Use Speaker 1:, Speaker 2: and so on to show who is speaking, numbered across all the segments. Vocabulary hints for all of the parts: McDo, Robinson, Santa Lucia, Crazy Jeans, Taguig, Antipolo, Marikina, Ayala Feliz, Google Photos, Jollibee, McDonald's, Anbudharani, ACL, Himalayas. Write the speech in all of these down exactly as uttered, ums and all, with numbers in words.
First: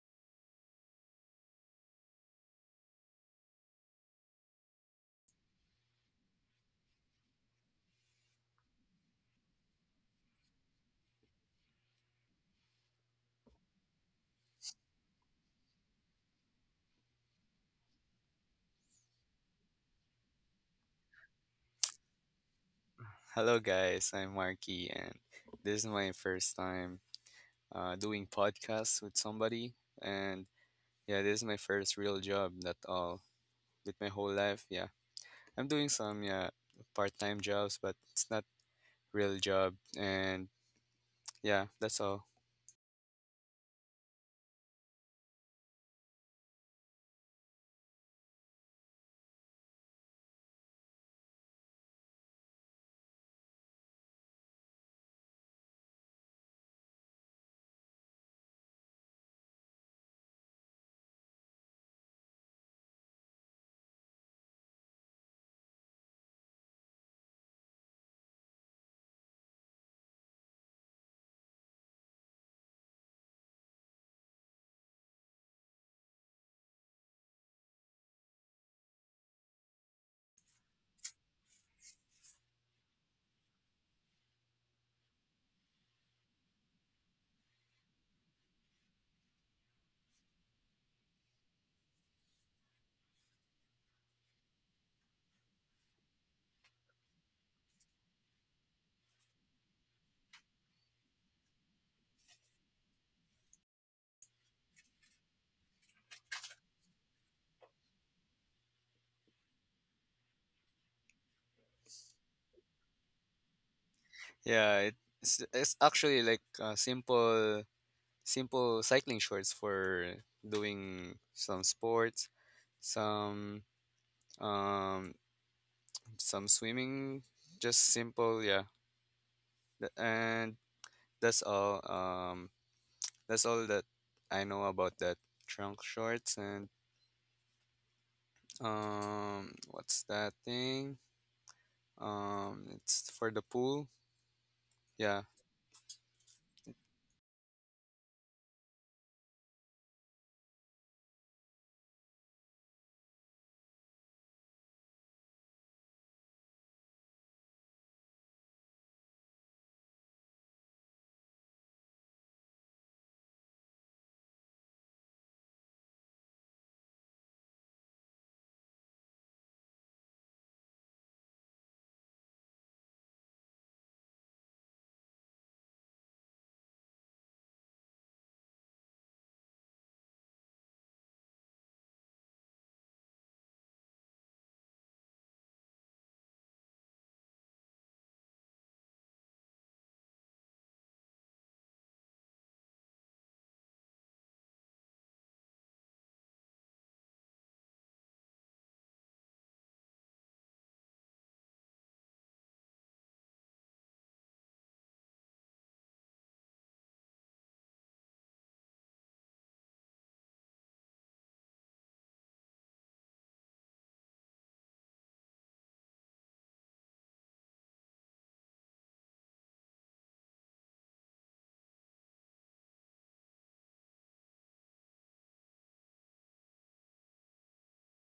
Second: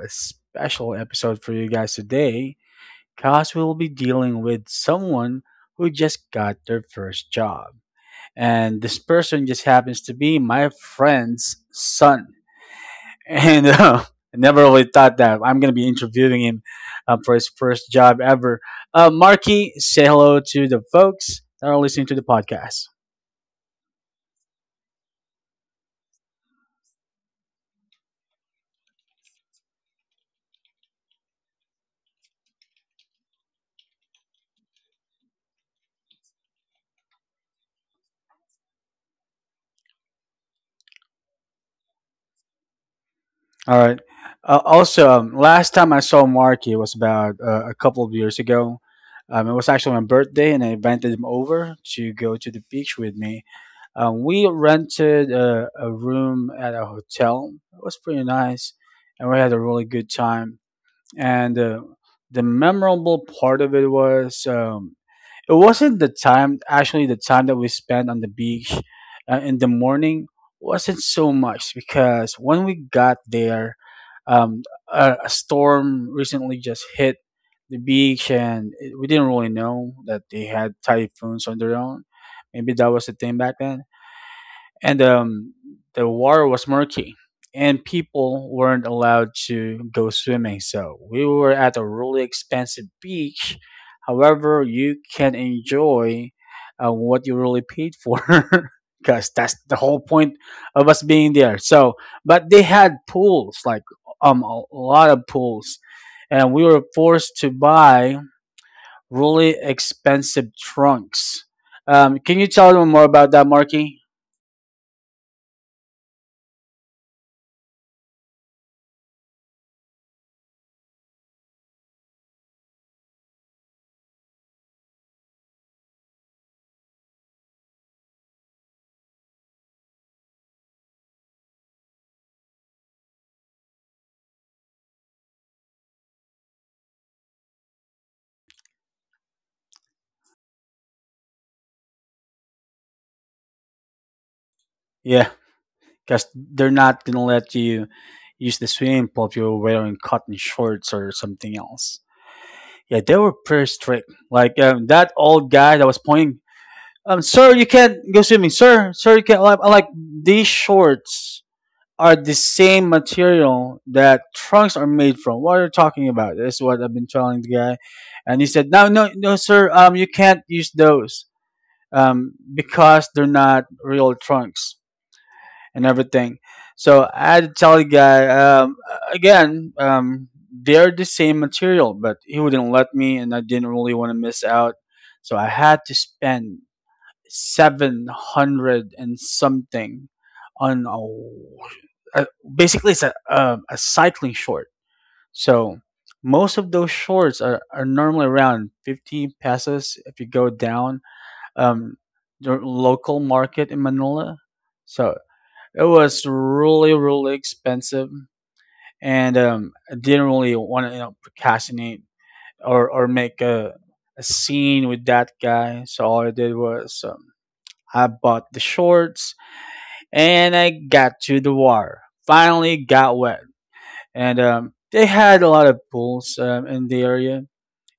Speaker 1: a special episode for you guys today, cause we'll be dealing with someone who just got their first job, and this person just happens to be my friend's son, and uh, I never really thought that I'm gonna be interviewing him uh, for his first job ever. Uh, Marky, say hello to the folks that are listening to the podcast.
Speaker 2: Hello guys, I'm Marky, and this is my first time uh, doing podcasts with somebody, and yeah, this is my first real job that all with my whole life. Yeah. I'm doing some yeah part-time jobs, but it's not real job, and yeah, that's all.
Speaker 1: All right. Uh, also, um, last time I saw Marky was about uh, a couple of years ago. Um, it was actually my birthday, and I invited him over to go to the beach with me. Um, we rented a, a room at a hotel. It was pretty nice, and we had a really good time and uh, the memorable part of it was um, it wasn't the time, actually the time that we spent on the beach uh, in the morning wasn't so much, because when we got there um, a, a storm recently just hit the beach, and it, we didn't really know that they had typhoons on their own. Maybe that was the thing back then. And um, the water was murky, and people weren't allowed to go swimming, so we were at a really expensive beach, however you can enjoy uh, what you really paid for, because that's the whole point of us being there. So but they had pools, like um a lot of pools, and we were forced to buy really expensive trunks. Um, can you tell them more about that, Marky?
Speaker 2: Yeah, it's it's actually like uh, simple simple cycling shorts for doing some sports, some um some swimming, just simple, yeah. Th- and that's all. Um, that's all that I know about that trunk shorts. And um, what's that thing? Um, it's for the pool. Yeah.
Speaker 1: Yeah, because they're not gonna let you use the swimming pool if you're wearing cotton shorts or something else. Yeah, they were pretty strict. Like, um, that old guy that was pointing, um, sir, you can't go swimming, sir, sir, you can't. Like, like these shorts are the same material that trunks are made from. What are you talking about? That's what I've been telling the guy, and he said, no, no, no, sir, um, you can't use those, um, because they're not real trunks and everything. So I had to tell the guy um, again, um, they're the same material, but he wouldn't let me, and I didn't really want to miss out. So I had to spend seven hundred and something on a, a basically it's a, a, a cycling short. So most of those shorts are, are normally around fifty pesos if you go down um, the local market in Manila. So it was really, really expensive, and um, I didn't really want to you know, procrastinate or or make a a scene with that guy. So all I did was um, I bought the shorts and I got to the water. Finally got wet, and um, they had a lot of pools um, in the area,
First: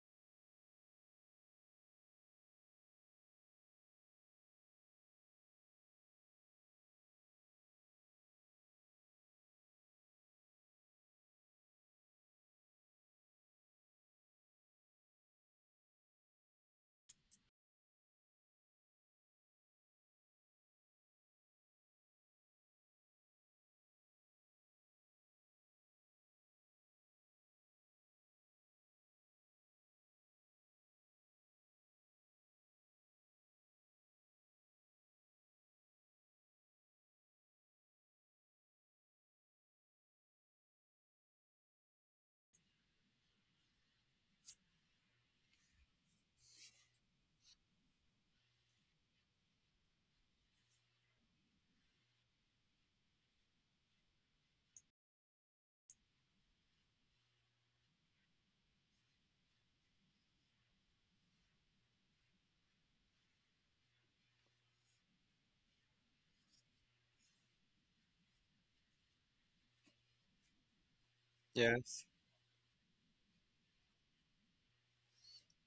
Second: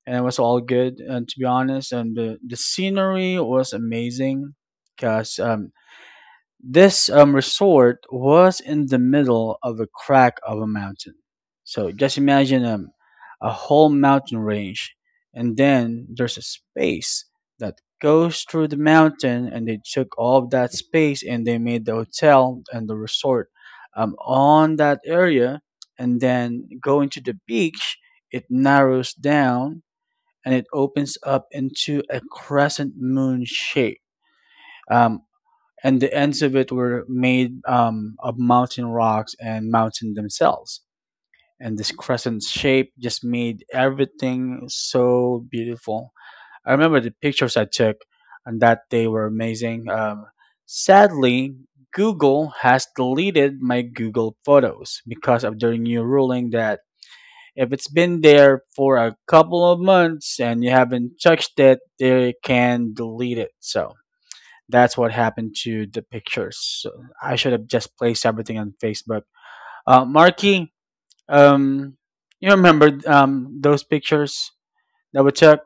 Speaker 1: and it was all good. And to be honest, and the the scenery was amazing because this um, resort was in the middle of a crack of a mountain. So just imagine um, a whole mountain range, and then there's a space that goes through the mountain, and they took all of that space and they made the hotel and the resort um, on that area, and then going to the beach, it narrows down and it opens up into a crescent moon shape. Um, and the ends of it were made um, of mountain rocks and mountain themselves. And this crescent shape just made everything so beautiful. I remember the pictures I took on that day were amazing. Um, sadly, Google has deleted my Google Photos because of their new ruling that if it's been there for a couple of months and you haven't touched it, they can delete it. So that's what happened to the pictures. So I should have just placed everything on Facebook. Uh, Marky, um,
Speaker 2: Yes.
Speaker 1: you remember um, those pictures that we took?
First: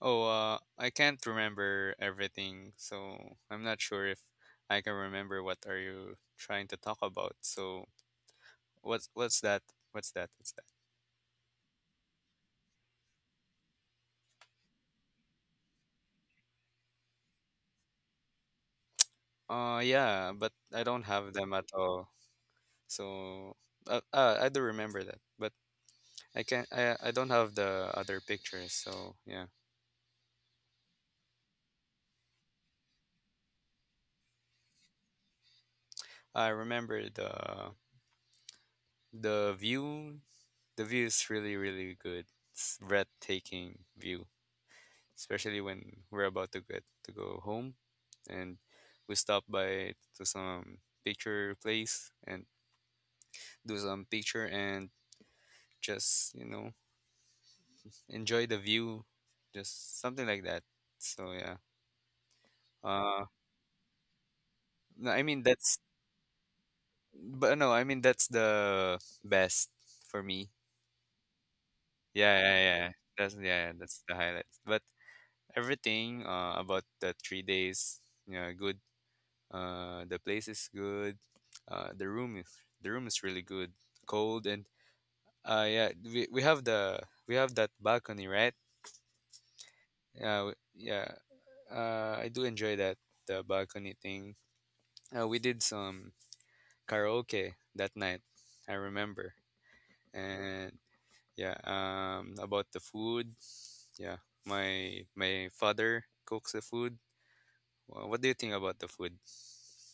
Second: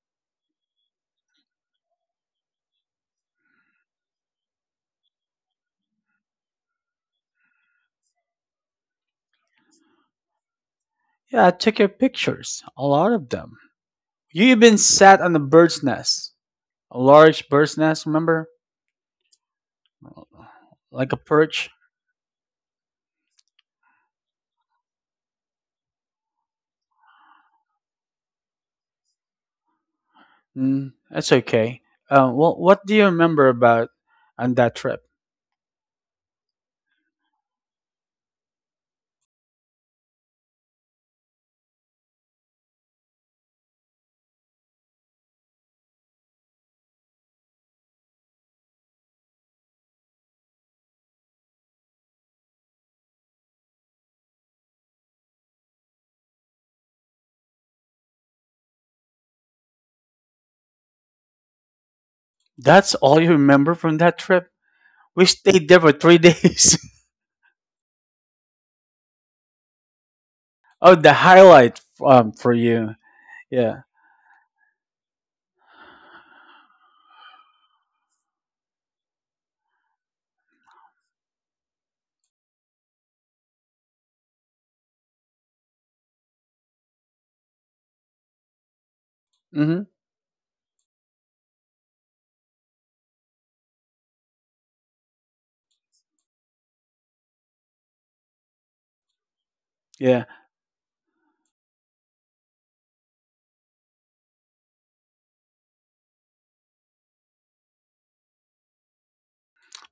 Speaker 2: Oh, uh, I can't remember everything, so I'm not sure if I can remember what are you trying to talk about. So what's what's that? What's that? What's that?
Speaker 1: Yeah, I took your pictures, a lot of them. You even sat on a bird's nest, a large bird's nest, remember?
Speaker 2: Uh, yeah, but I don't
Speaker 1: Like a
Speaker 2: have them at
Speaker 1: perch?
Speaker 2: all. So uh, uh, I do remember that, but I can I I don't have the other pictures, so yeah.
Speaker 1: Mm, that's okay. Uh, well, what do you remember about on that trip?
Speaker 2: I remember the the view. The view is really really good. It's breathtaking view, especially when we're about to get to go home, and we stop by to some picture place and do some picture and just you know enjoy the view, just something like that. So yeah.
Speaker 1: That's all
Speaker 2: Uh,
Speaker 1: you remember from that trip?
Speaker 2: no, I
Speaker 1: We
Speaker 2: mean
Speaker 1: stayed
Speaker 2: that's
Speaker 1: there for three days.
Speaker 2: but no, I mean that's the best for me.
Speaker 1: Oh, the highlight um,
Speaker 2: Yeah,
Speaker 1: for
Speaker 2: yeah, yeah.
Speaker 1: you.
Speaker 2: That's yeah,
Speaker 1: Yeah.
Speaker 2: that's the highlights. But everything uh, about the three days, you know, good. Uh, the place is good. Uh, the room is the room is really good. Cold, and uh, yeah, we, we have the we have that balcony, right?
Speaker 1: Mm-hmm.
Speaker 2: Yeah, w- yeah. Uh, I do enjoy that the balcony thing. Uh, we did some karaoke that night. I remember,
Speaker 1: Yeah.
Speaker 2: and yeah, um, about the food. Yeah, my my father cooks the food. Wha- What do you think about the food?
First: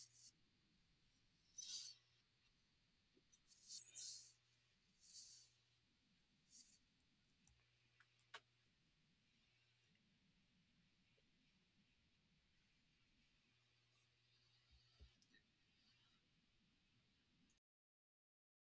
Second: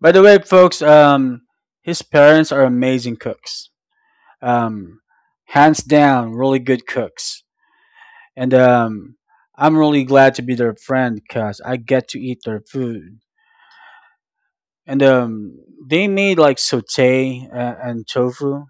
Speaker 1: By the way, folks, um, his parents are amazing cooks. Um, hands down, really good cooks. And um, I'm really glad to be their friend because I get to eat their food. And um, they made like saute uh, and tofu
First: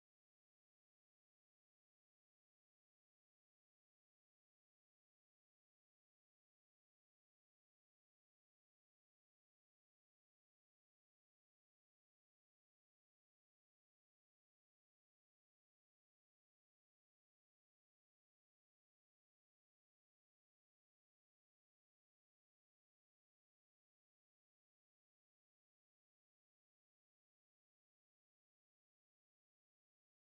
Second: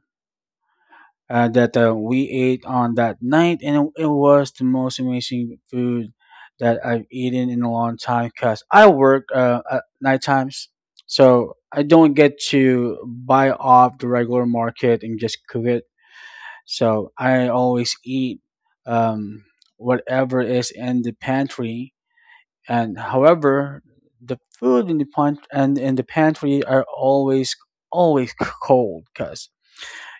Speaker 1: uh, that uh, we ate on that night, and it, was the most amazing food that I've eaten in a long time. Cause I work uh, at night times, so I don't get to buy off the regular market and just cook it. So I always eat um, whatever is in the pantry, and however. The food in the pant and in the pantry are always always cold, because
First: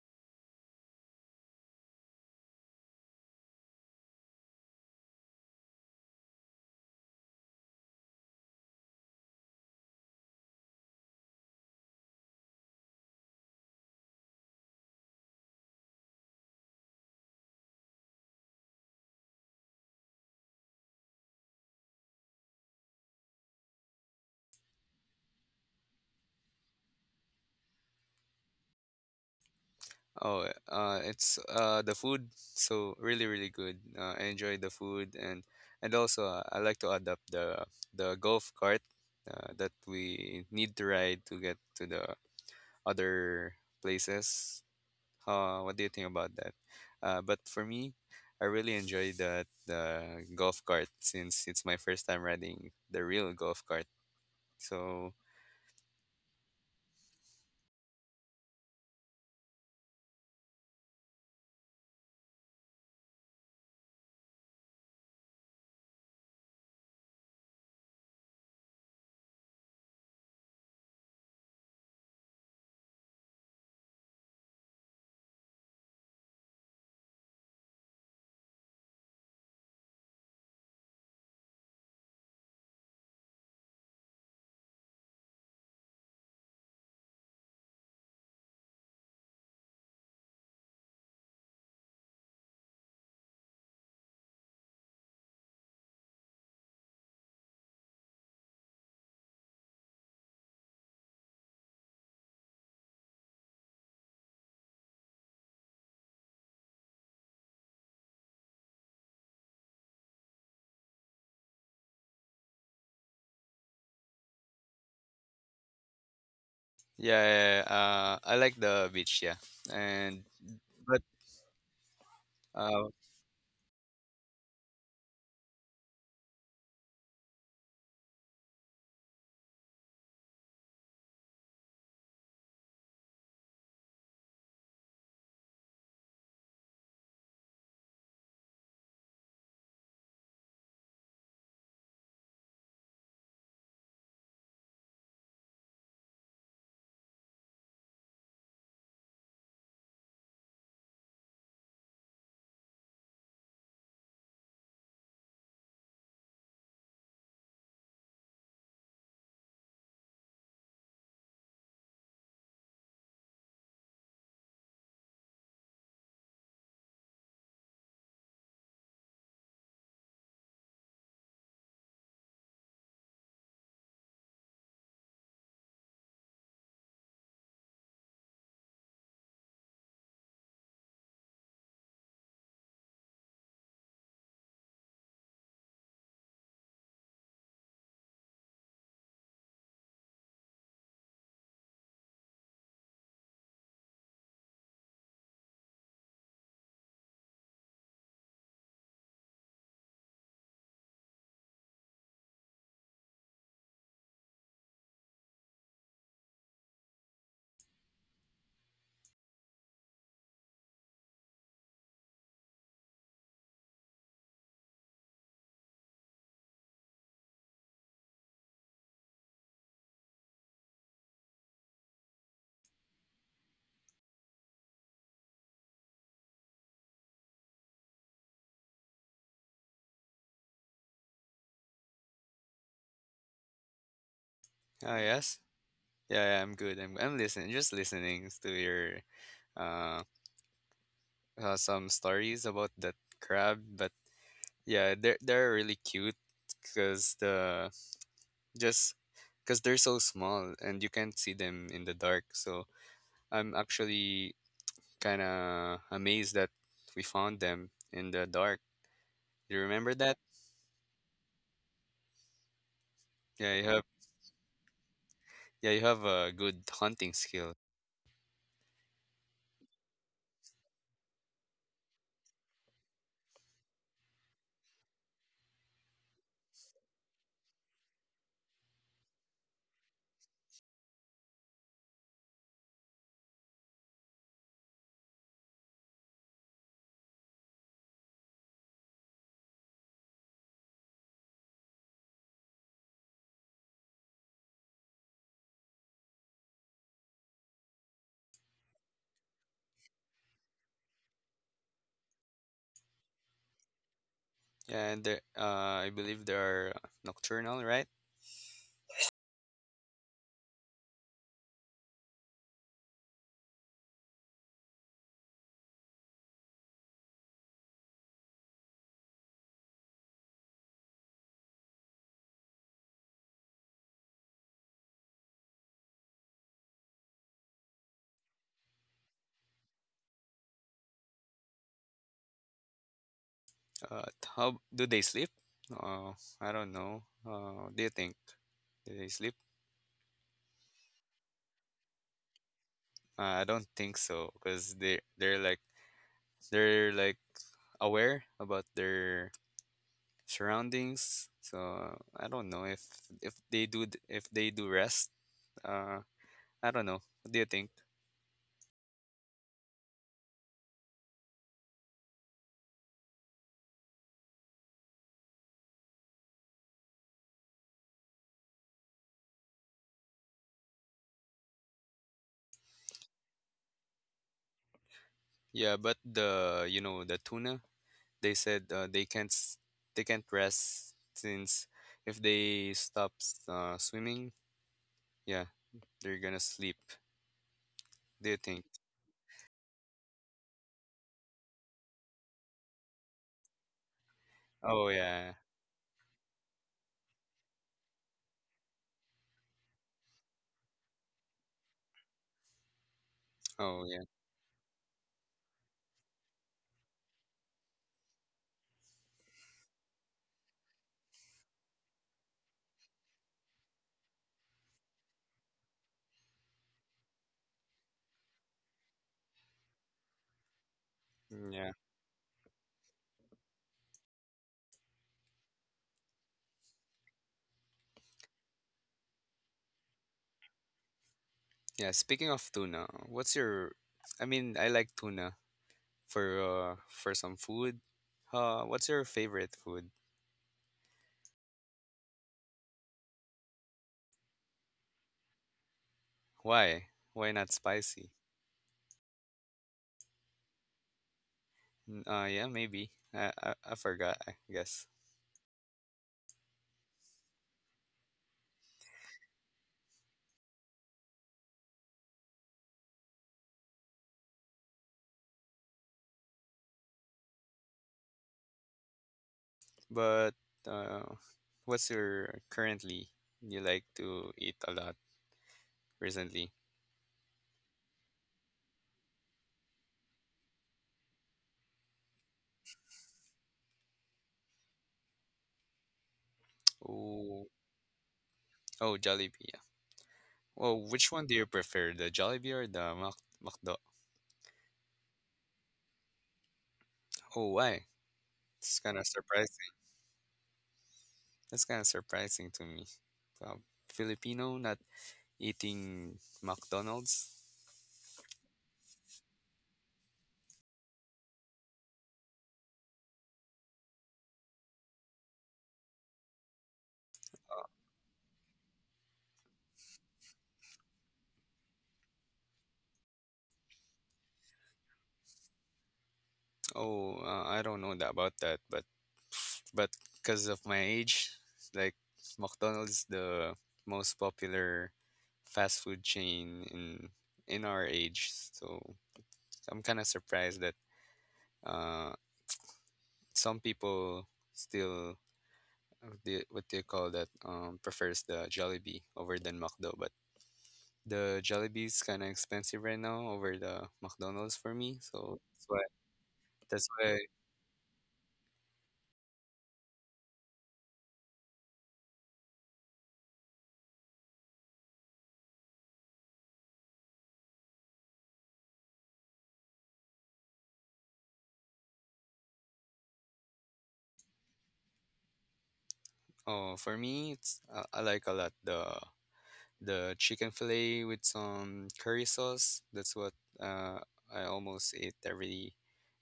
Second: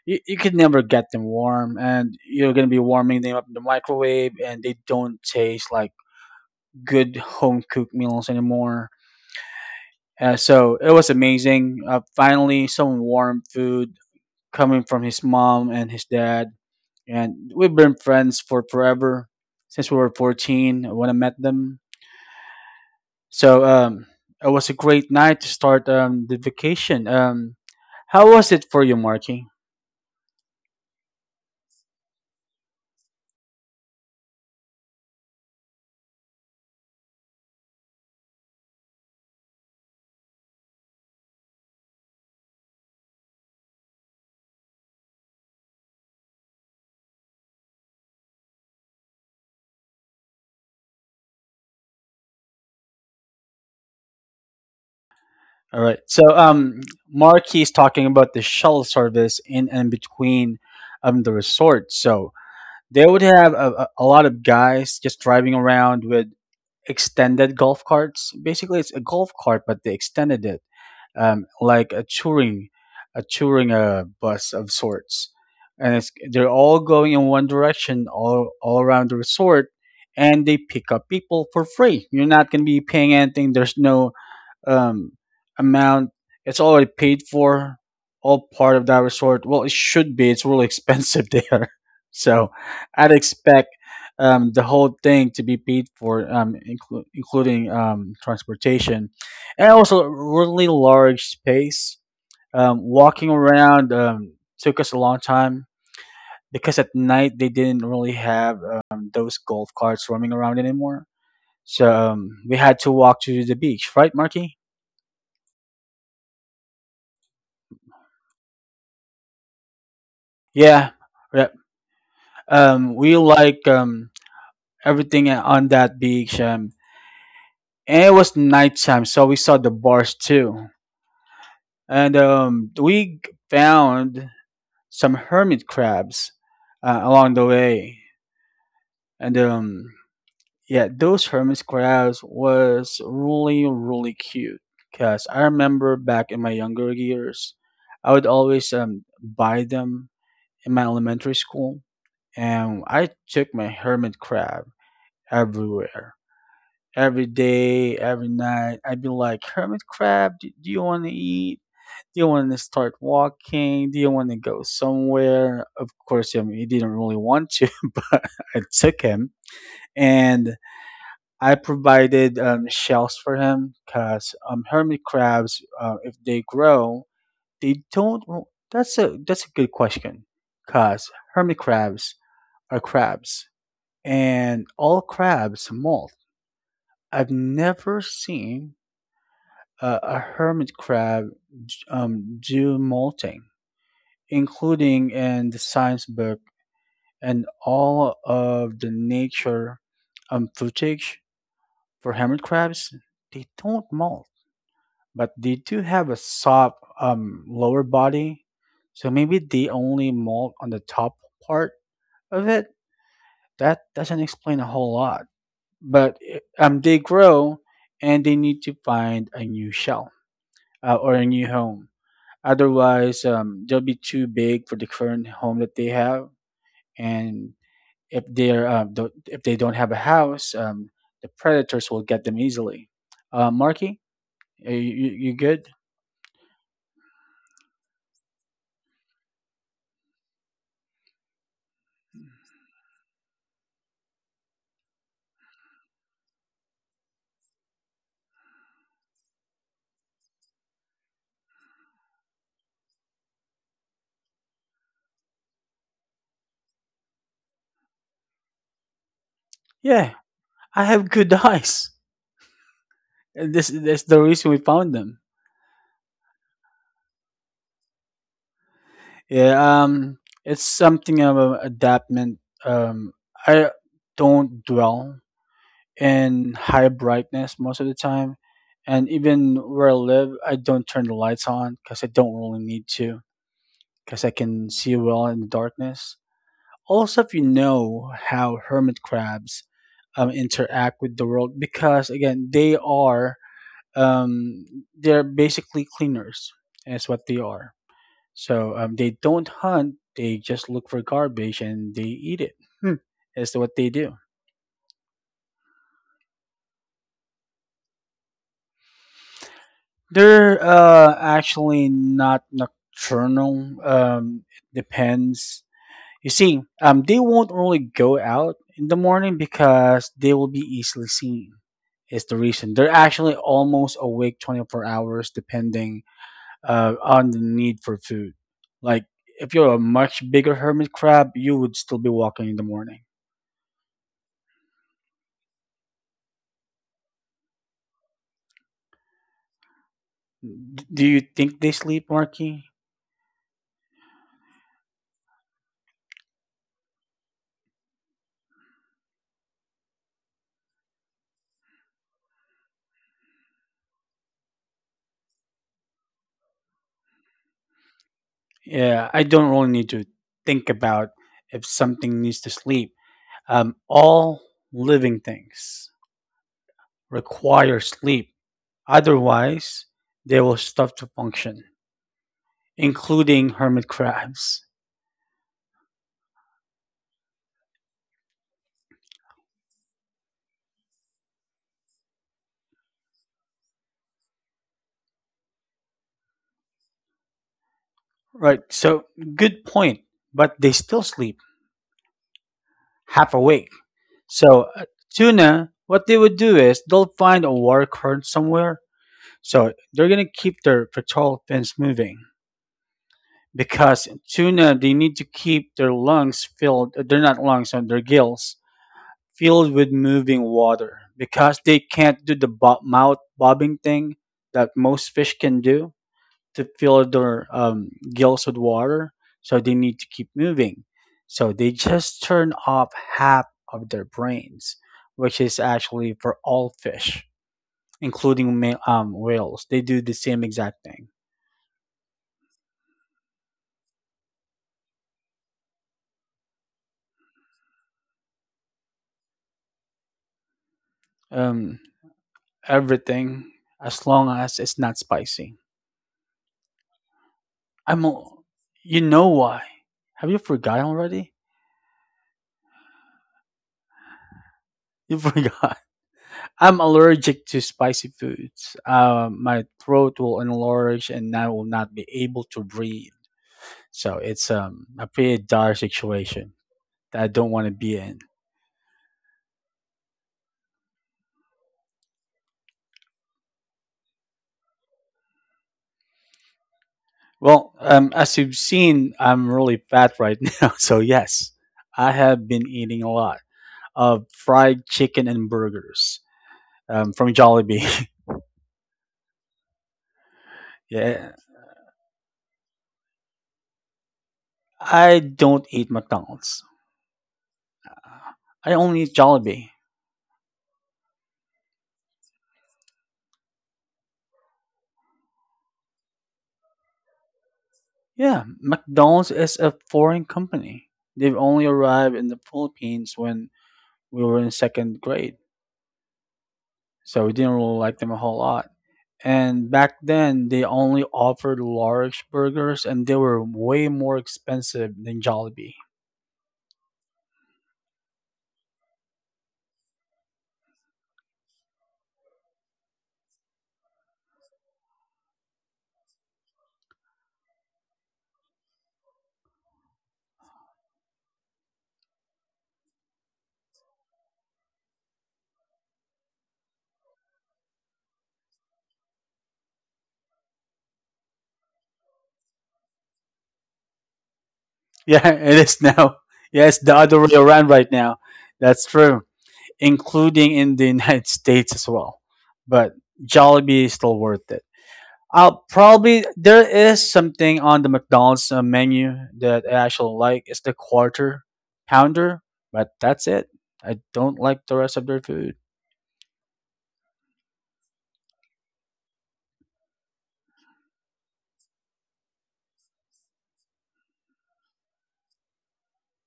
Speaker 1: you, you can never get them warm and you're going to be warming them up in the microwave and they don't taste like good home cooked meals anymore. Uh, so it was amazing, uh, finally some warm food coming from his mom and his dad, and we've been friends for forever since we were fourteen when I met them. So um, it was a great night to start um, the vacation. um, How was it for you, Marky?
Speaker 2: Oh, uh, it's uh the food. So really, really good. Uh, I enjoy the food, and and also uh, I like to adopt the the golf cart uh, that we need to ride to get to the other places. Uh, what do you think about that? Uh, but for me, I really enjoy the the golf cart since it's my first time riding the real golf cart. So
Speaker 1: All right. So um, Marky is talking about the shuttle service in and between um, the resort. So they would have a, a a lot of guys just driving around with extended golf carts. Basically, it's a golf cart, but they extended it um, like a touring, a touring uh, bus of sorts, and it's, they're all going in one direction, all all around the resort, and they pick up people for free. You're not going to be paying anything. There's no um, amount. It's already paid for, all part of that resort. Well, it should be. It's really expensive there, so I'd expect um, the whole thing to be paid for, um, inclu- including um, transportation, and also a really large space. Um, walking around um, took us a long time because at night they didn't really have um, those golf carts roaming around anymore. So um, we had to walk to the beach, right, Marky?
Speaker 2: yeah, uh, I like the beach. Yeah, and
Speaker 1: Yeah,
Speaker 2: but
Speaker 1: yeah. Um,
Speaker 2: uh,
Speaker 1: we like um everything on that beach. Um, and it was nighttime, so we saw the bars too, and um, we g- found some hermit crabs uh, along the way, and um, yeah, those hermit crabs was really really cute. Cause I remember back in my younger years, I would always um buy them in my elementary school, and I took my hermit crab everywhere, every day, every night. I'd be like, hermit crab, do, do you want to eat? Do you want to start walking? Do you want to go somewhere? Of course, I mean, he didn't really want to, but I took him and I provided um, shells for him because um, hermit crabs, uh, if they grow, they don't. That's a that's a good question because hermit crabs are crabs, and all crabs molt. I've never seen a, a hermit crab um, do molting, including in the science book and all of the nature um, footage for hermit crabs. They don't molt, but they do have a soft um, lower body, so maybe they only molt on the top part of it. That doesn't explain a whole lot, but eh, um, they grow and they need to find a new shell uh, or a new home. Otherwise, um, they'll be too big for the current home that they have. And if they're uh, don't, if they don't have a house, um, the predators will get them easily. Uh, Marky, are you,
Speaker 2: oh
Speaker 1: you you
Speaker 2: yes,
Speaker 1: good?
Speaker 2: yeah, yeah, I'm good. I'm I'm listening, just listening to your uh, uh some stories about that crab. But yeah, they're they're really cute because the just because they're so small and you can't see them in the dark. So I'm actually kind of amazed that we found them in the dark. You remember
Speaker 1: Yeah,
Speaker 2: that?
Speaker 1: I have good eyes. And
Speaker 2: Yeah,
Speaker 1: This
Speaker 2: you have
Speaker 1: that's the reason we found them.
Speaker 2: yeah, you have a good hunting skill.
Speaker 1: Yeah, um, it's something of an adaptment. Um, I don't dwell and high brightness most of the time. And even where I live, I don't turn the lights on because I don't really need to, because I can see well in the darkness. Also, if you know how hermit crabs um, interact with the world, because again, they are um, they're basically cleaners. That's what they are. So um, they don't hunt; they just look for garbage and they eat it. Hmm. That's what they do.
Speaker 2: Yeah, and there, uh, I believe they are nocturnal, right?
Speaker 1: They're uh, actually not nocturnal. Um, it depends. You see, um, they won't really go out in the morning because they will be easily seen. Is the reason they're actually almost awake twenty-four hours, depending uh, on the need for food. Like, if you're a much bigger hermit crab, you would still be walking in the morning.
Speaker 2: Uh, how do they sleep? Uh, I don't know. Uh, what do you think? Do they sleep?
Speaker 1: D- do you think they sleep, Marky?
Speaker 2: Uh, I don't think so, because they they're like they're like aware about their surroundings. So I don't know if if they do th- if they do rest. Uh, I don't know. What do you think?
Speaker 1: Yeah, I don't really need to think about if something needs to sleep. Um, all living things require sleep. Otherwise, they will stop to function, including hermit crabs.
Speaker 2: Yeah, but the you know the tuna, they said uh, they can't s- they can't rest since if they stop s- uh, swimming, yeah, they're gonna sleep. Do you
Speaker 1: Right,
Speaker 2: think?
Speaker 1: so good point, but they still sleep half awake. So, uh,
Speaker 2: Oh yeah.
Speaker 1: tuna, what they would do is they'll find a water current somewhere. So, they're going to keep their pectoral fins moving,
Speaker 2: Oh
Speaker 1: because
Speaker 2: yeah.
Speaker 1: tuna they need to keep their lungs filled, uh, they're not lungs on their gills, filled with moving water because they can't do the bo- mouth bobbing thing that most fish can do to fill their um, gills with water, so they need to keep moving, so
Speaker 2: Mm,
Speaker 1: they
Speaker 2: yeah.
Speaker 1: just turn off half of their brains, which is actually for all fish, including ma- um, whales, they do the same exact thing.
Speaker 2: Yeah. Speaking of tuna, what's your? I mean, I like tuna for uh for some food. Uh, what's your favorite food?
Speaker 1: um, Everything, as long as it's not spicy.
Speaker 2: Why? Why not
Speaker 1: I'm,
Speaker 2: spicy?
Speaker 1: al- you know why? Have you forgotten already?
Speaker 2: N- Uh, yeah, maybe. I I, I forgot. I guess.
Speaker 1: You forgot. I'm allergic to spicy foods. Uh, my throat will enlarge, and I will not be able to breathe. So it's um, a pretty dire situation that I don't want to be in.
Speaker 2: But uh, what's your currently you like to eat a lot recently?
Speaker 1: Well, um, as you've seen, I'm really fat right now. So, yes, I have been eating a lot of fried chicken and burgers um, from
Speaker 2: Oh,
Speaker 1: Jollibee.
Speaker 2: oh, Jollibee. Yeah. Oh, which one
Speaker 1: Yeah,
Speaker 2: do you prefer, the Jollibee or the Mac McDo?
Speaker 1: I don't eat McDonald's.
Speaker 2: Oh, why?
Speaker 1: I
Speaker 2: It's kind
Speaker 1: only
Speaker 2: of
Speaker 1: eat Jollibee.
Speaker 2: surprising. That's kind of surprising to me. Um, Filipino not eating McDonald's.
Speaker 1: Yeah, McDonald's is a foreign company. They've only arrived in the Philippines when we were in second grade. So, we didn't really like them a whole lot. And back then they only offered large burgers and they were way more expensive than Jollibee.
Speaker 2: Oh, uh, I don't know that about that, but but because of my age, like McDonald's the most popular fast food chain in in our age. So I'm kind of surprised that uh, some people still uh, the- what they call that um, prefers the Jollibee over than McDo. But the Jollibee is kind of expensive right now over the McDonald's for me.
Speaker 1: Yeah,
Speaker 2: So
Speaker 1: it
Speaker 2: that's
Speaker 1: is
Speaker 2: why
Speaker 1: now. Yes,
Speaker 2: that's
Speaker 1: the other
Speaker 2: why
Speaker 1: way around right now. That's true, including in the United States as well. But Jollibee is still worth it. I'll probably, there is something on the McDonald's uh, menu that I actually like. It's the quarter pounder, but that's it. I don't like the rest of their food.
Speaker 2: oh for me it's uh, I like a lot the the chicken fillet with some curry sauce. That's what uh, I almost eat every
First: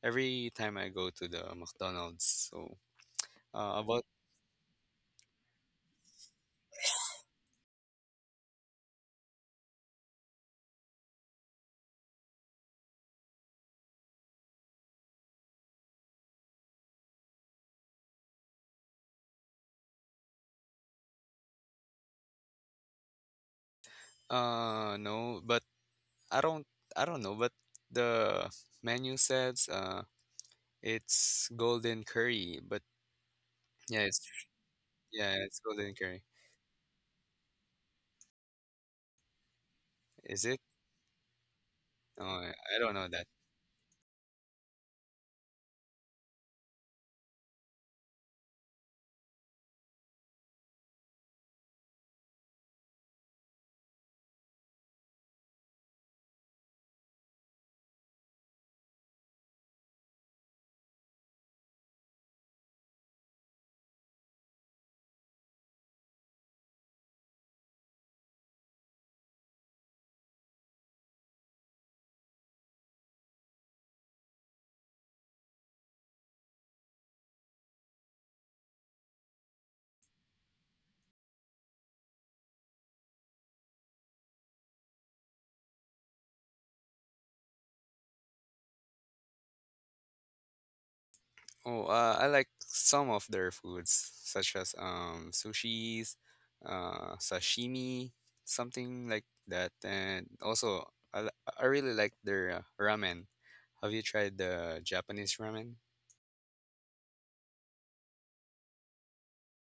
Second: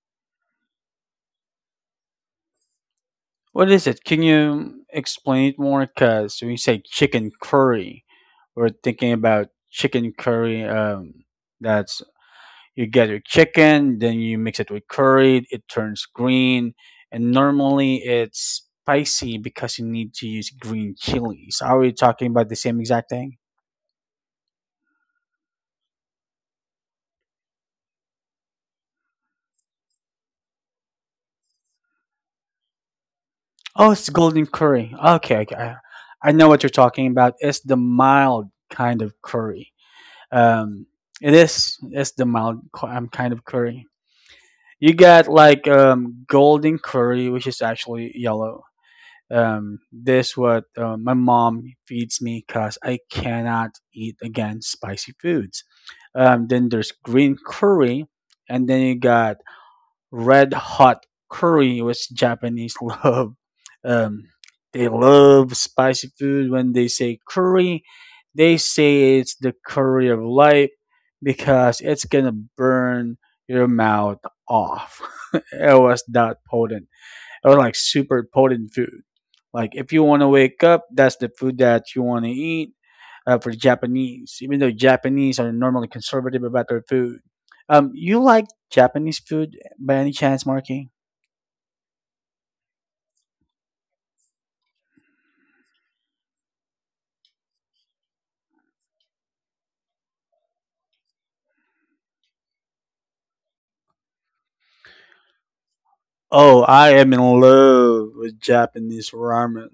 Speaker 2: every time I go to the McDonald's. So
Speaker 1: What
Speaker 2: uh,
Speaker 1: is
Speaker 2: about
Speaker 1: it? Can you explain it more? Because when you say chicken curry, we're thinking about chicken curry, um, that's, you get your chicken, then you mix it with curry, it turns green, and normally it's spicy because you need to use green chilies. Are we talking about the same exact thing?
Speaker 2: uh no, but I don't I don't know, but the menu says uh it's golden curry, but
Speaker 1: Oh,
Speaker 2: yeah,
Speaker 1: it's
Speaker 2: it's
Speaker 1: golden curry.
Speaker 2: yeah,
Speaker 1: Okay, okay.
Speaker 2: it's
Speaker 1: I,
Speaker 2: golden curry.
Speaker 1: I know what you're talking about. It's the mild kind of curry.
Speaker 2: Is it?
Speaker 1: Um, it is. It's
Speaker 2: Oh,
Speaker 1: the
Speaker 2: I
Speaker 1: mild
Speaker 2: I
Speaker 1: ki-
Speaker 2: don't know
Speaker 1: um,
Speaker 2: that.
Speaker 1: kind of curry. You get like um, golden curry, which is actually yellow, um, this what uh, my mom feeds me because I cannot eat again spicy foods. Um, then there's green curry, and then you got red hot curry, which Japanese love. Um, they love spicy food. When they say curry, they say it's the curry of life because it's gonna burn your mouth off. It was that potent, or like super potent food. Like if you want to wake up, that's the food that you want to eat. Uh, for Japanese, even though Japanese are normally conservative about their food, um, you like Japanese food by any chance, Marky?
Speaker 2: Oh, uh, I like some of their foods, such as um sushis, uh, sashimi, something like that, and also I, li- I really like their uh, ramen. Have you tried the Japanese ramen?
Speaker 1: Oh, I am in love with Japanese ramen.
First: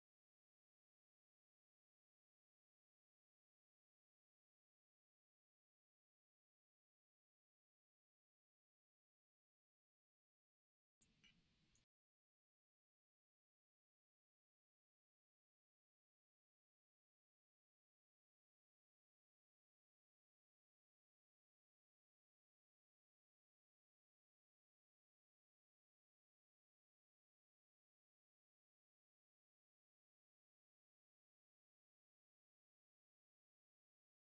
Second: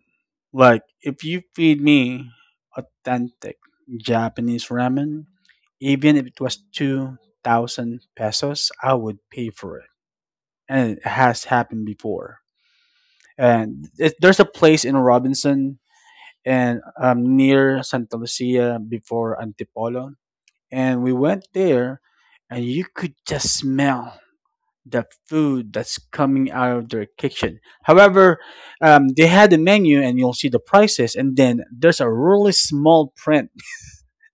Speaker 1: Like, if you feed me authentic Japanese ramen, even if it was two thousand pesos, I would pay for it. And it has happened before. And it, there's a place in Robinson and um, near Santa Lucia before Antipolo, and we went there, and you could just smell the food that's coming out of their kitchen. However, um, they had a menu, and you'll see the prices, and then there's a really small print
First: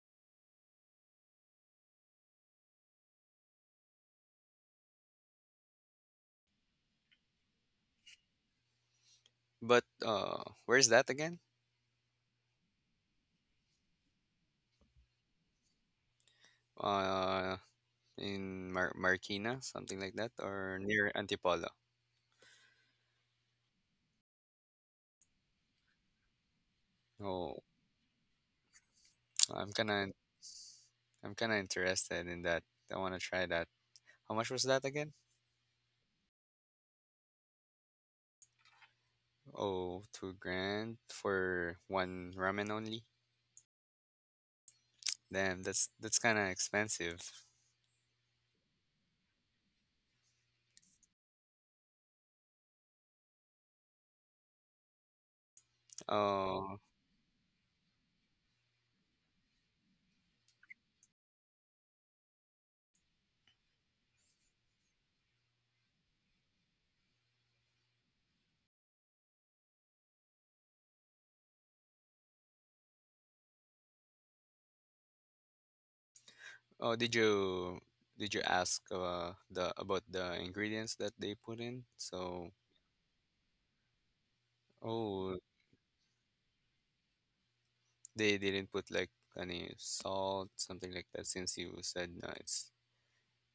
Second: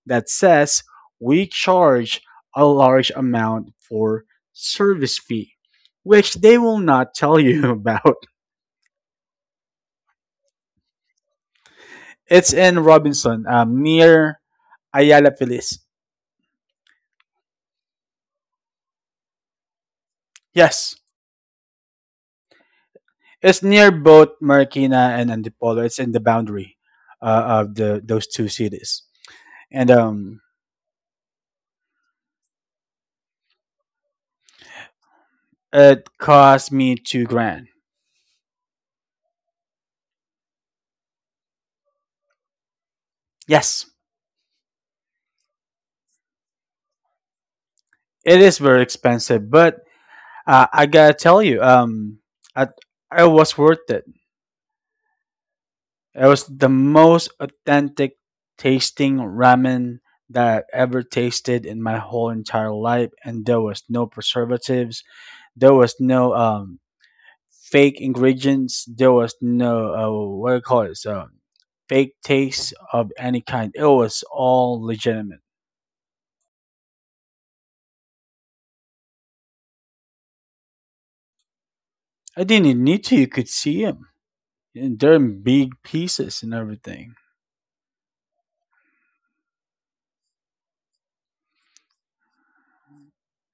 Speaker 1: that says we charge a large amount for service fee, which they will not tell you about.
Speaker 2: But uh, where's that again?
Speaker 1: It's in Robinson, um, near Ayala Feliz.
Speaker 2: Uh, in Mar- Marikina, something like that, or
Speaker 1: Yes,
Speaker 2: near Antipolo.
Speaker 1: it's near both Marikina and Antipolo. It's in the boundary uh,
Speaker 2: Oh,
Speaker 1: of the those two cities,
Speaker 2: I'm
Speaker 1: and
Speaker 2: kinda
Speaker 1: um,
Speaker 2: I'm kinda interested in that. I wanna try that. How much was that again?
Speaker 1: it cost me two grand.
Speaker 2: Oh, two grand for one ramen only?
Speaker 1: Yes,
Speaker 2: Damn, that's that's kind of expensive.
Speaker 1: it is very expensive, but uh, I gotta tell you, um, I, it was worth it. It was the
Speaker 2: Oh,
Speaker 1: most authentic tasting ramen that I've ever tasted in my whole entire life, and there was no preservatives. There was no um, fake ingredients. There was no uh, what do you call it? So, fake taste of any kind. It was all legitimate.
Speaker 2: oh, did you did you ask uh, the about the ingredients that they put in?
Speaker 1: I
Speaker 2: So,
Speaker 1: didn't need to. You could see them. And they're
Speaker 2: oh,
Speaker 1: in big pieces and everything.
Speaker 2: they didn't put like any salt, something like that, since you said no, it's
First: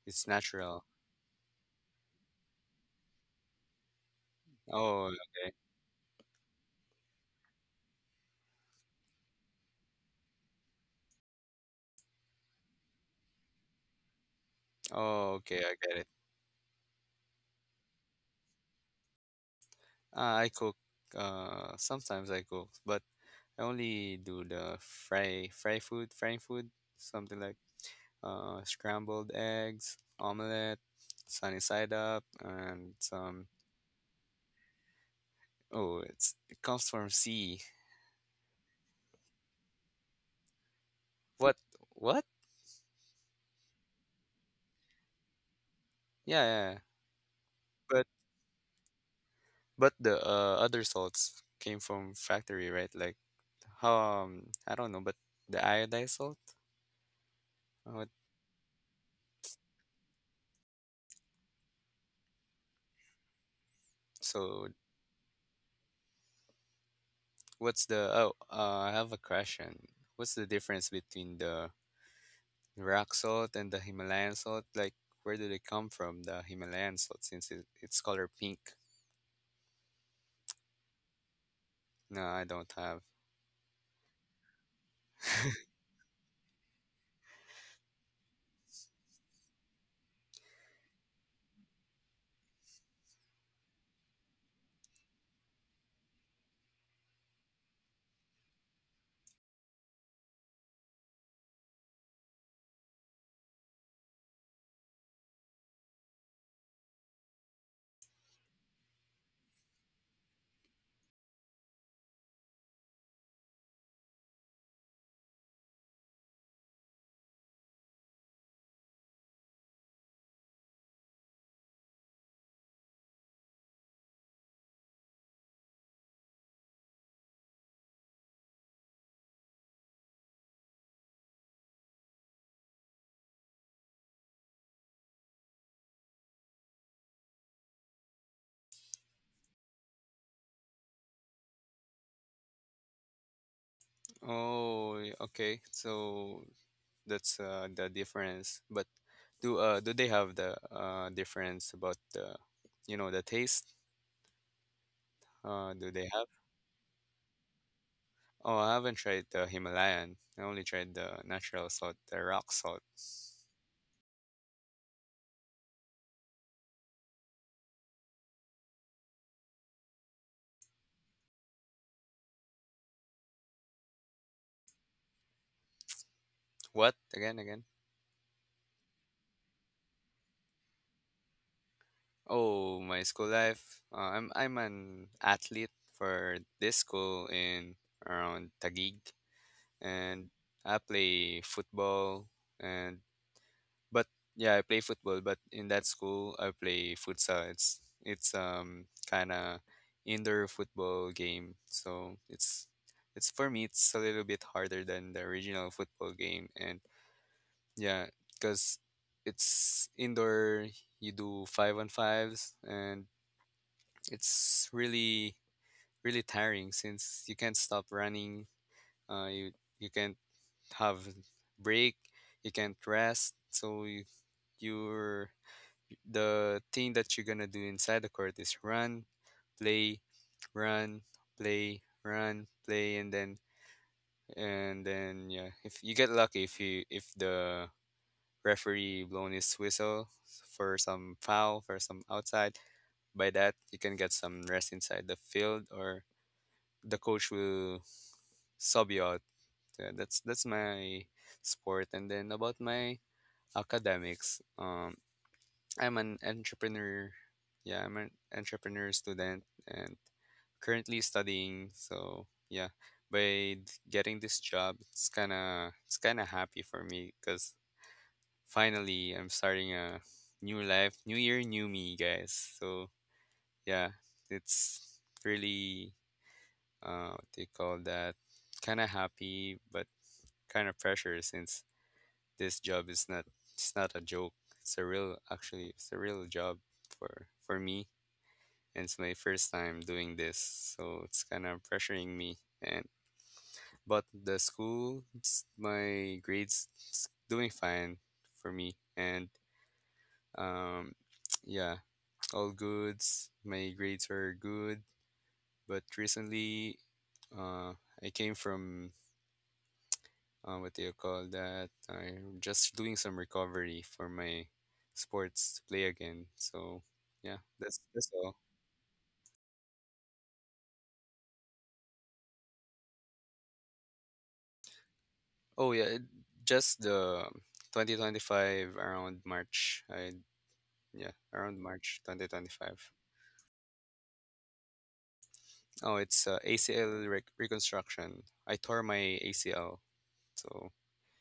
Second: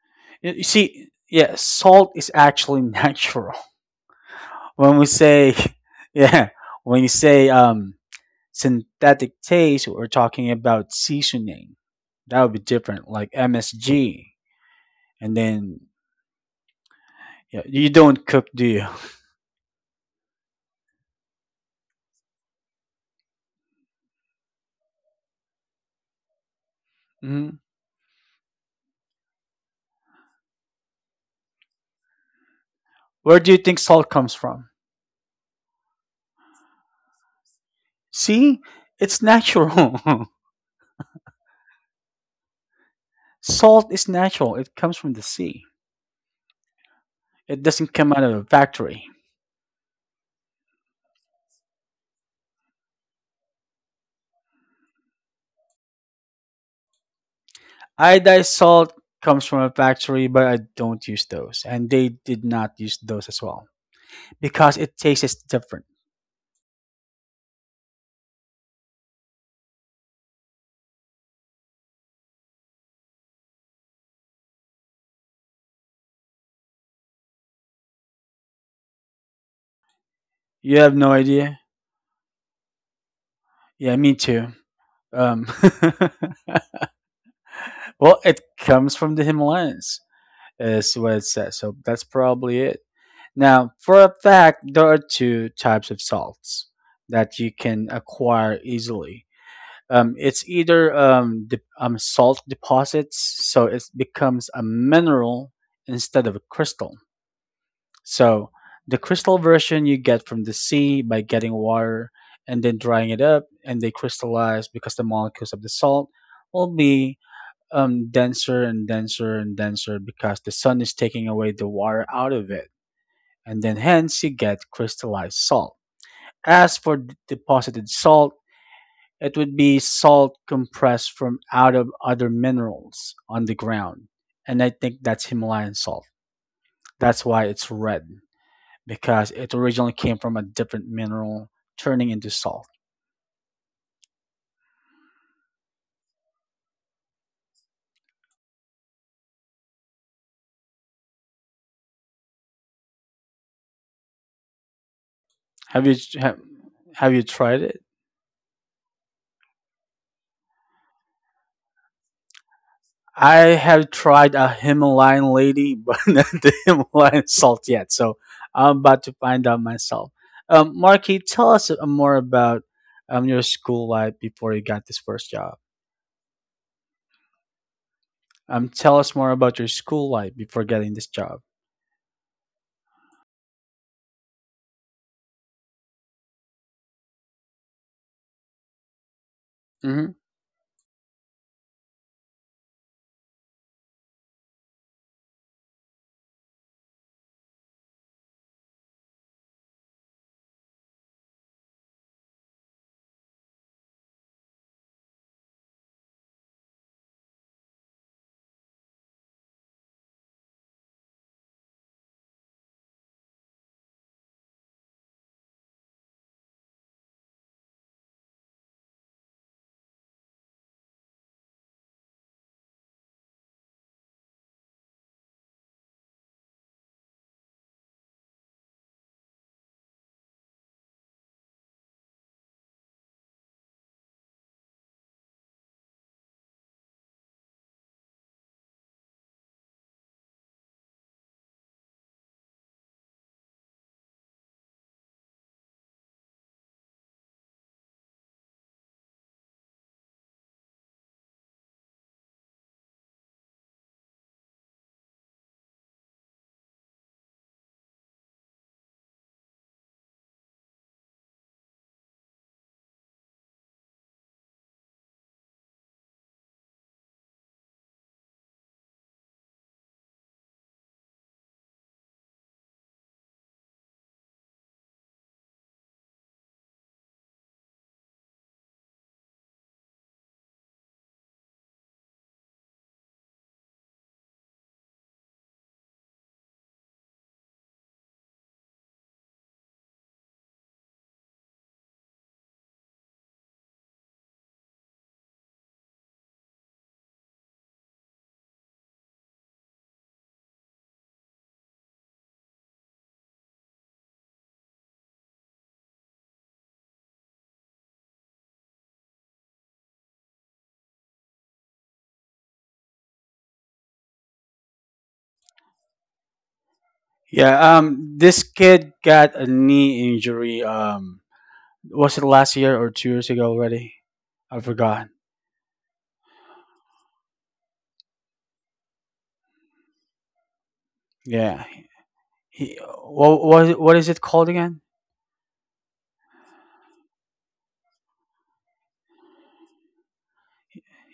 Speaker 2: it's
Speaker 1: Y- You
Speaker 2: natural.
Speaker 1: see, yeah, salt is actually natural. When
Speaker 2: Oh,
Speaker 1: we
Speaker 2: okay.
Speaker 1: say, yeah, when you say um, synthetic taste, we're talking about seasoning. That would be different, like M S G.
Speaker 2: Oh,
Speaker 1: And
Speaker 2: okay, I
Speaker 1: then
Speaker 2: get it.
Speaker 1: yeah, you don't cook, do
Speaker 2: Uh, I cook. Uh, sometimes I cook, but I only do the fry fry food, frying food, something like
Speaker 1: you?
Speaker 2: uh, scrambled eggs, omelette, sunny side up, and
Speaker 1: Where
Speaker 2: some.
Speaker 1: do you think salt comes from?
Speaker 2: Oh, it's it comes from sea.
Speaker 1: See, it's natural.
Speaker 2: What? What?
Speaker 1: Salt is natural. It comes from the sea.
Speaker 2: Yeah, yeah, yeah.
Speaker 1: It doesn't
Speaker 2: But
Speaker 1: come out of a factory.
Speaker 2: but the uh, other salts came from factory, right? Like how um I don't know, but the iodized salt. Uh, What?
Speaker 1: Iodized salt comes from a factory, but I don't use those, and they did not use those as well
Speaker 2: So
Speaker 1: because it tastes different.
Speaker 2: what's the? Oh, uh, I have a question. What's the difference between the rock salt and the Himalayan salt? Like, where do they come from? The Himalayan salt, since it, it's color pink.
Speaker 1: You have no idea.
Speaker 2: No, I don't have.
Speaker 1: Yeah, me too. Um, well, it comes from the Himalayas, is what it says. So that's probably it. Now, for a fact, there are two types of salts that you can acquire easily. Um, it's either um, de- um, salt deposits, so it becomes a mineral instead of a crystal. So the crystal version you get from the sea by getting water and then drying it up, and they crystallize because the molecules of the salt will be um, denser and denser and denser because the sun is taking away the water out of it, and then hence you get crystallized salt. As for d- deposited salt, it would be salt compressed from out of other minerals on the ground, and I think that's Himalayan salt. That's why it's red because it originally came from a different mineral turning into salt.
Speaker 2: Oh, y- okay. So that's uh, the difference. But do uh do they have the uh difference about the you know the taste? Uh,
Speaker 1: Have you
Speaker 2: do they
Speaker 1: have,
Speaker 2: have?
Speaker 1: have you tried it?
Speaker 2: Oh, I haven't tried the Himalayan. I only tried the natural salt, the rock salt.
Speaker 1: I have tried a Himalayan lady, but not the Himalayan salt yet. So I'm about to find out myself. Um, Marky, tell us uh, more about um, your school life before you got this first job.
Speaker 2: What? Again, again.
Speaker 1: Um, tell us more about your school life before getting this job.
Speaker 2: Oh, my school life. Uh, I'm I'm an athlete for this school in around Taguig,
Speaker 1: Hmm.
Speaker 2: and I play football. And but yeah, I play football. But in that school, I play futsal. It's it's um kind of indoor football game. So it's it's for me. It's a little bit harder than the original football game. And yeah, because it's indoor. You do five on fives, and it's really really tiring since you can't stop running uh, you you can't have break you can't rest so you you're the thing that you're gonna do inside the court is run play run play run play, and then and then yeah if you get lucky if you if the referee blown his whistle for some foul for some outside by that you can get some rest inside the field or the coach will sub you out. Yeah, that's that's my sport. And then about my academics, um, I'm an entrepreneur. Yeah, I'm an entrepreneur student and currently studying. So yeah, by d- getting this job, it's kind of it's kind of happy for me because finally I'm starting a new life, new year, new me, guys. So yeah, it's really uh, what do you call that? Kind of happy, but kind of pressure since this job is not it's not a joke. It's a real actually it's a real job for for me, and it's my first time doing this. So it's kind of pressuring me, and but the school it's- my grades it's doing fine for me, and um yeah, all goods. My grades are good, but recently uh I came from uh, what do you call that? I'm just doing some recovery for my sports to play again. So yeah, that's
Speaker 1: Yeah.
Speaker 2: that's
Speaker 1: Um,
Speaker 2: all.
Speaker 1: this kid got a knee injury. Um, was it last year or two years ago already? I forgot.
Speaker 2: Oh yeah, it- just the twenty twenty-five around March. I yeah, around
Speaker 1: Yeah.
Speaker 2: March two thousand twenty-five.
Speaker 1: He, what, what, what is it called again?
Speaker 2: Oh, it's uh, A C L rec- reconstruction. I tore my A C L, so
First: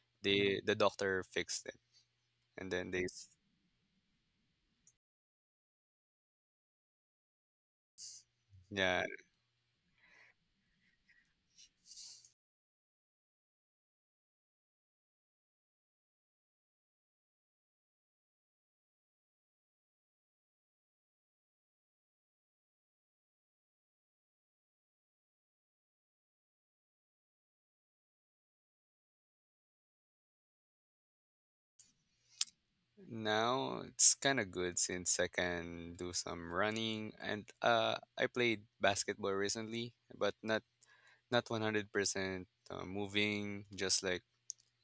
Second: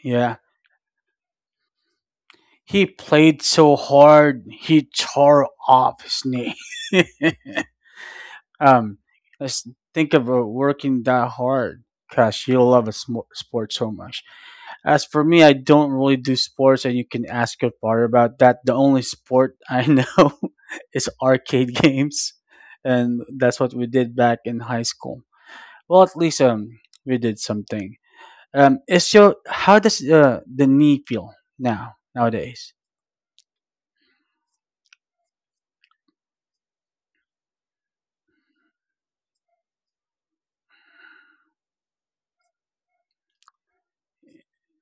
Speaker 1: Yeah.
Speaker 2: the the doctor fixed it, and
Speaker 1: He
Speaker 2: then they s-
Speaker 1: played so hard, he tore off his knee. Um,
Speaker 2: yeah.
Speaker 1: let's think of uh, working that hard. Gosh, you'll love a sm- sport so much. As for me, I don't really do sports, and you can ask your father about that. The only sport I know is arcade games, and that's what we did back in high school. Well, at least um, we did something. Um, is your, how does uh, the knee feel now nowadays?
Speaker 2: Now it's kind of good since I can do some running, and uh I played basketball recently, but not not one hundred percent uh, moving, just like,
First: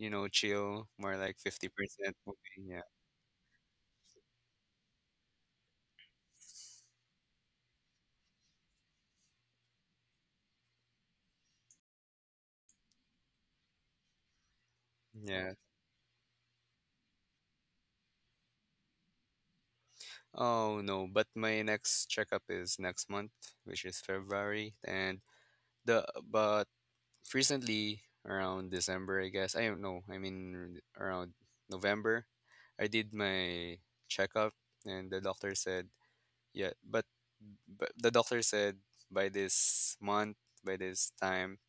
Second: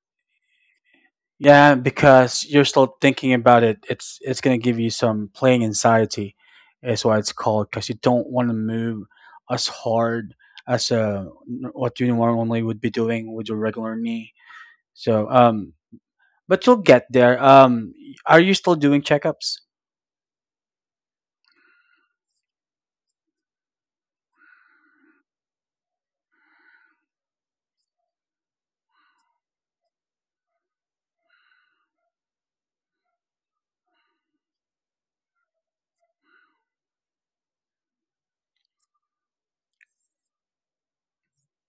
Speaker 2: you know, chill, more like
Speaker 1: Yeah,
Speaker 2: fifty percent
Speaker 1: because
Speaker 2: moving.
Speaker 1: you're
Speaker 2: Yeah.
Speaker 1: still thinking about it. It's it's gonna give you some playing anxiety, is why it's called. Because you don't want to move as hard as uh, n- what you normally would be doing with your regular knee. So,
Speaker 2: Yeah.
Speaker 1: um, but you'll get there. Um, are you still doing checkups?
Speaker 2: Oh no, but my next checkup is next month, which is February, and the but recently around December, I guess. I don't know. I mean around November, I did my checkup, and the doctor said yeah, but but the doctor said by this month, by this time,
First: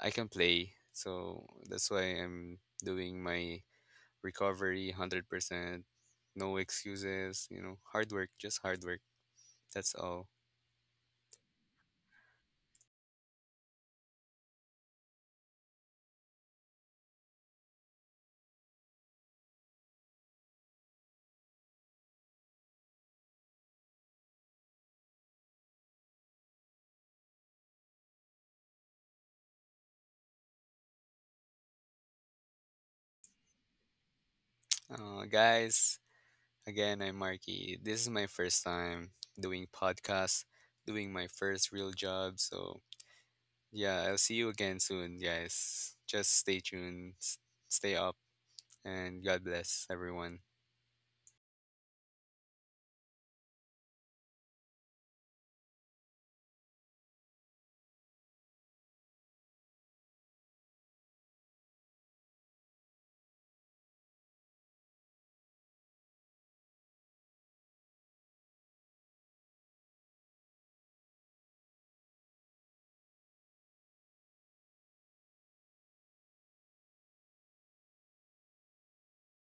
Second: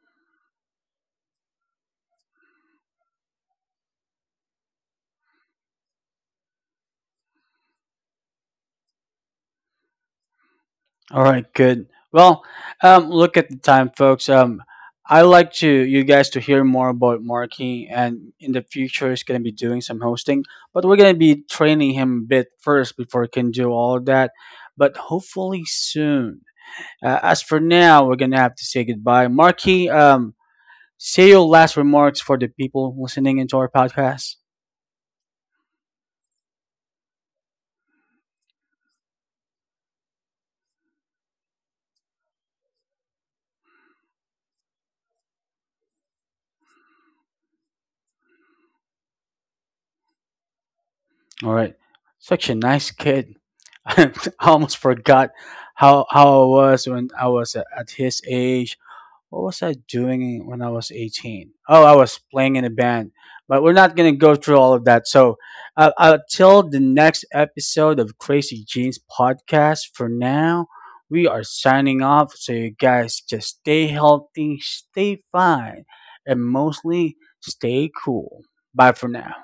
Speaker 2: I can play. So that's why I'm doing my recovery one hundred percent. No excuses, you know, hard work, just hard work. That's all.
Speaker 1: All right, good. Well, um, look at the time, folks. Um, I like to you guys to hear more about Marky, and in the future, he's gonna be doing some hosting. But we're gonna be training him a bit first before he can do all of that. But hopefully soon. Uh, as for now, we're gonna have to say goodbye. Marky, um, say your last remarks for the people listening into our podcast.
Speaker 2: Uh, guys, again, I'm Marky. This is my first time doing podcasts, doing my first real job. So yeah, I'll see you again soon, guys. Just stay tuned, s- stay up, and God bless everyone.
Speaker 1: All right, such a nice kid. I almost forgot how how I was when I was a- at his age. What was I doing when I was eighteen? Oh, I was playing in a band. But we're not going to go through all of that. So, uh, until the next episode of Crazy Jeans podcast, for now, we are signing off. So, you guys just stay healthy, stay fine, and mostly stay cool. Bye for now.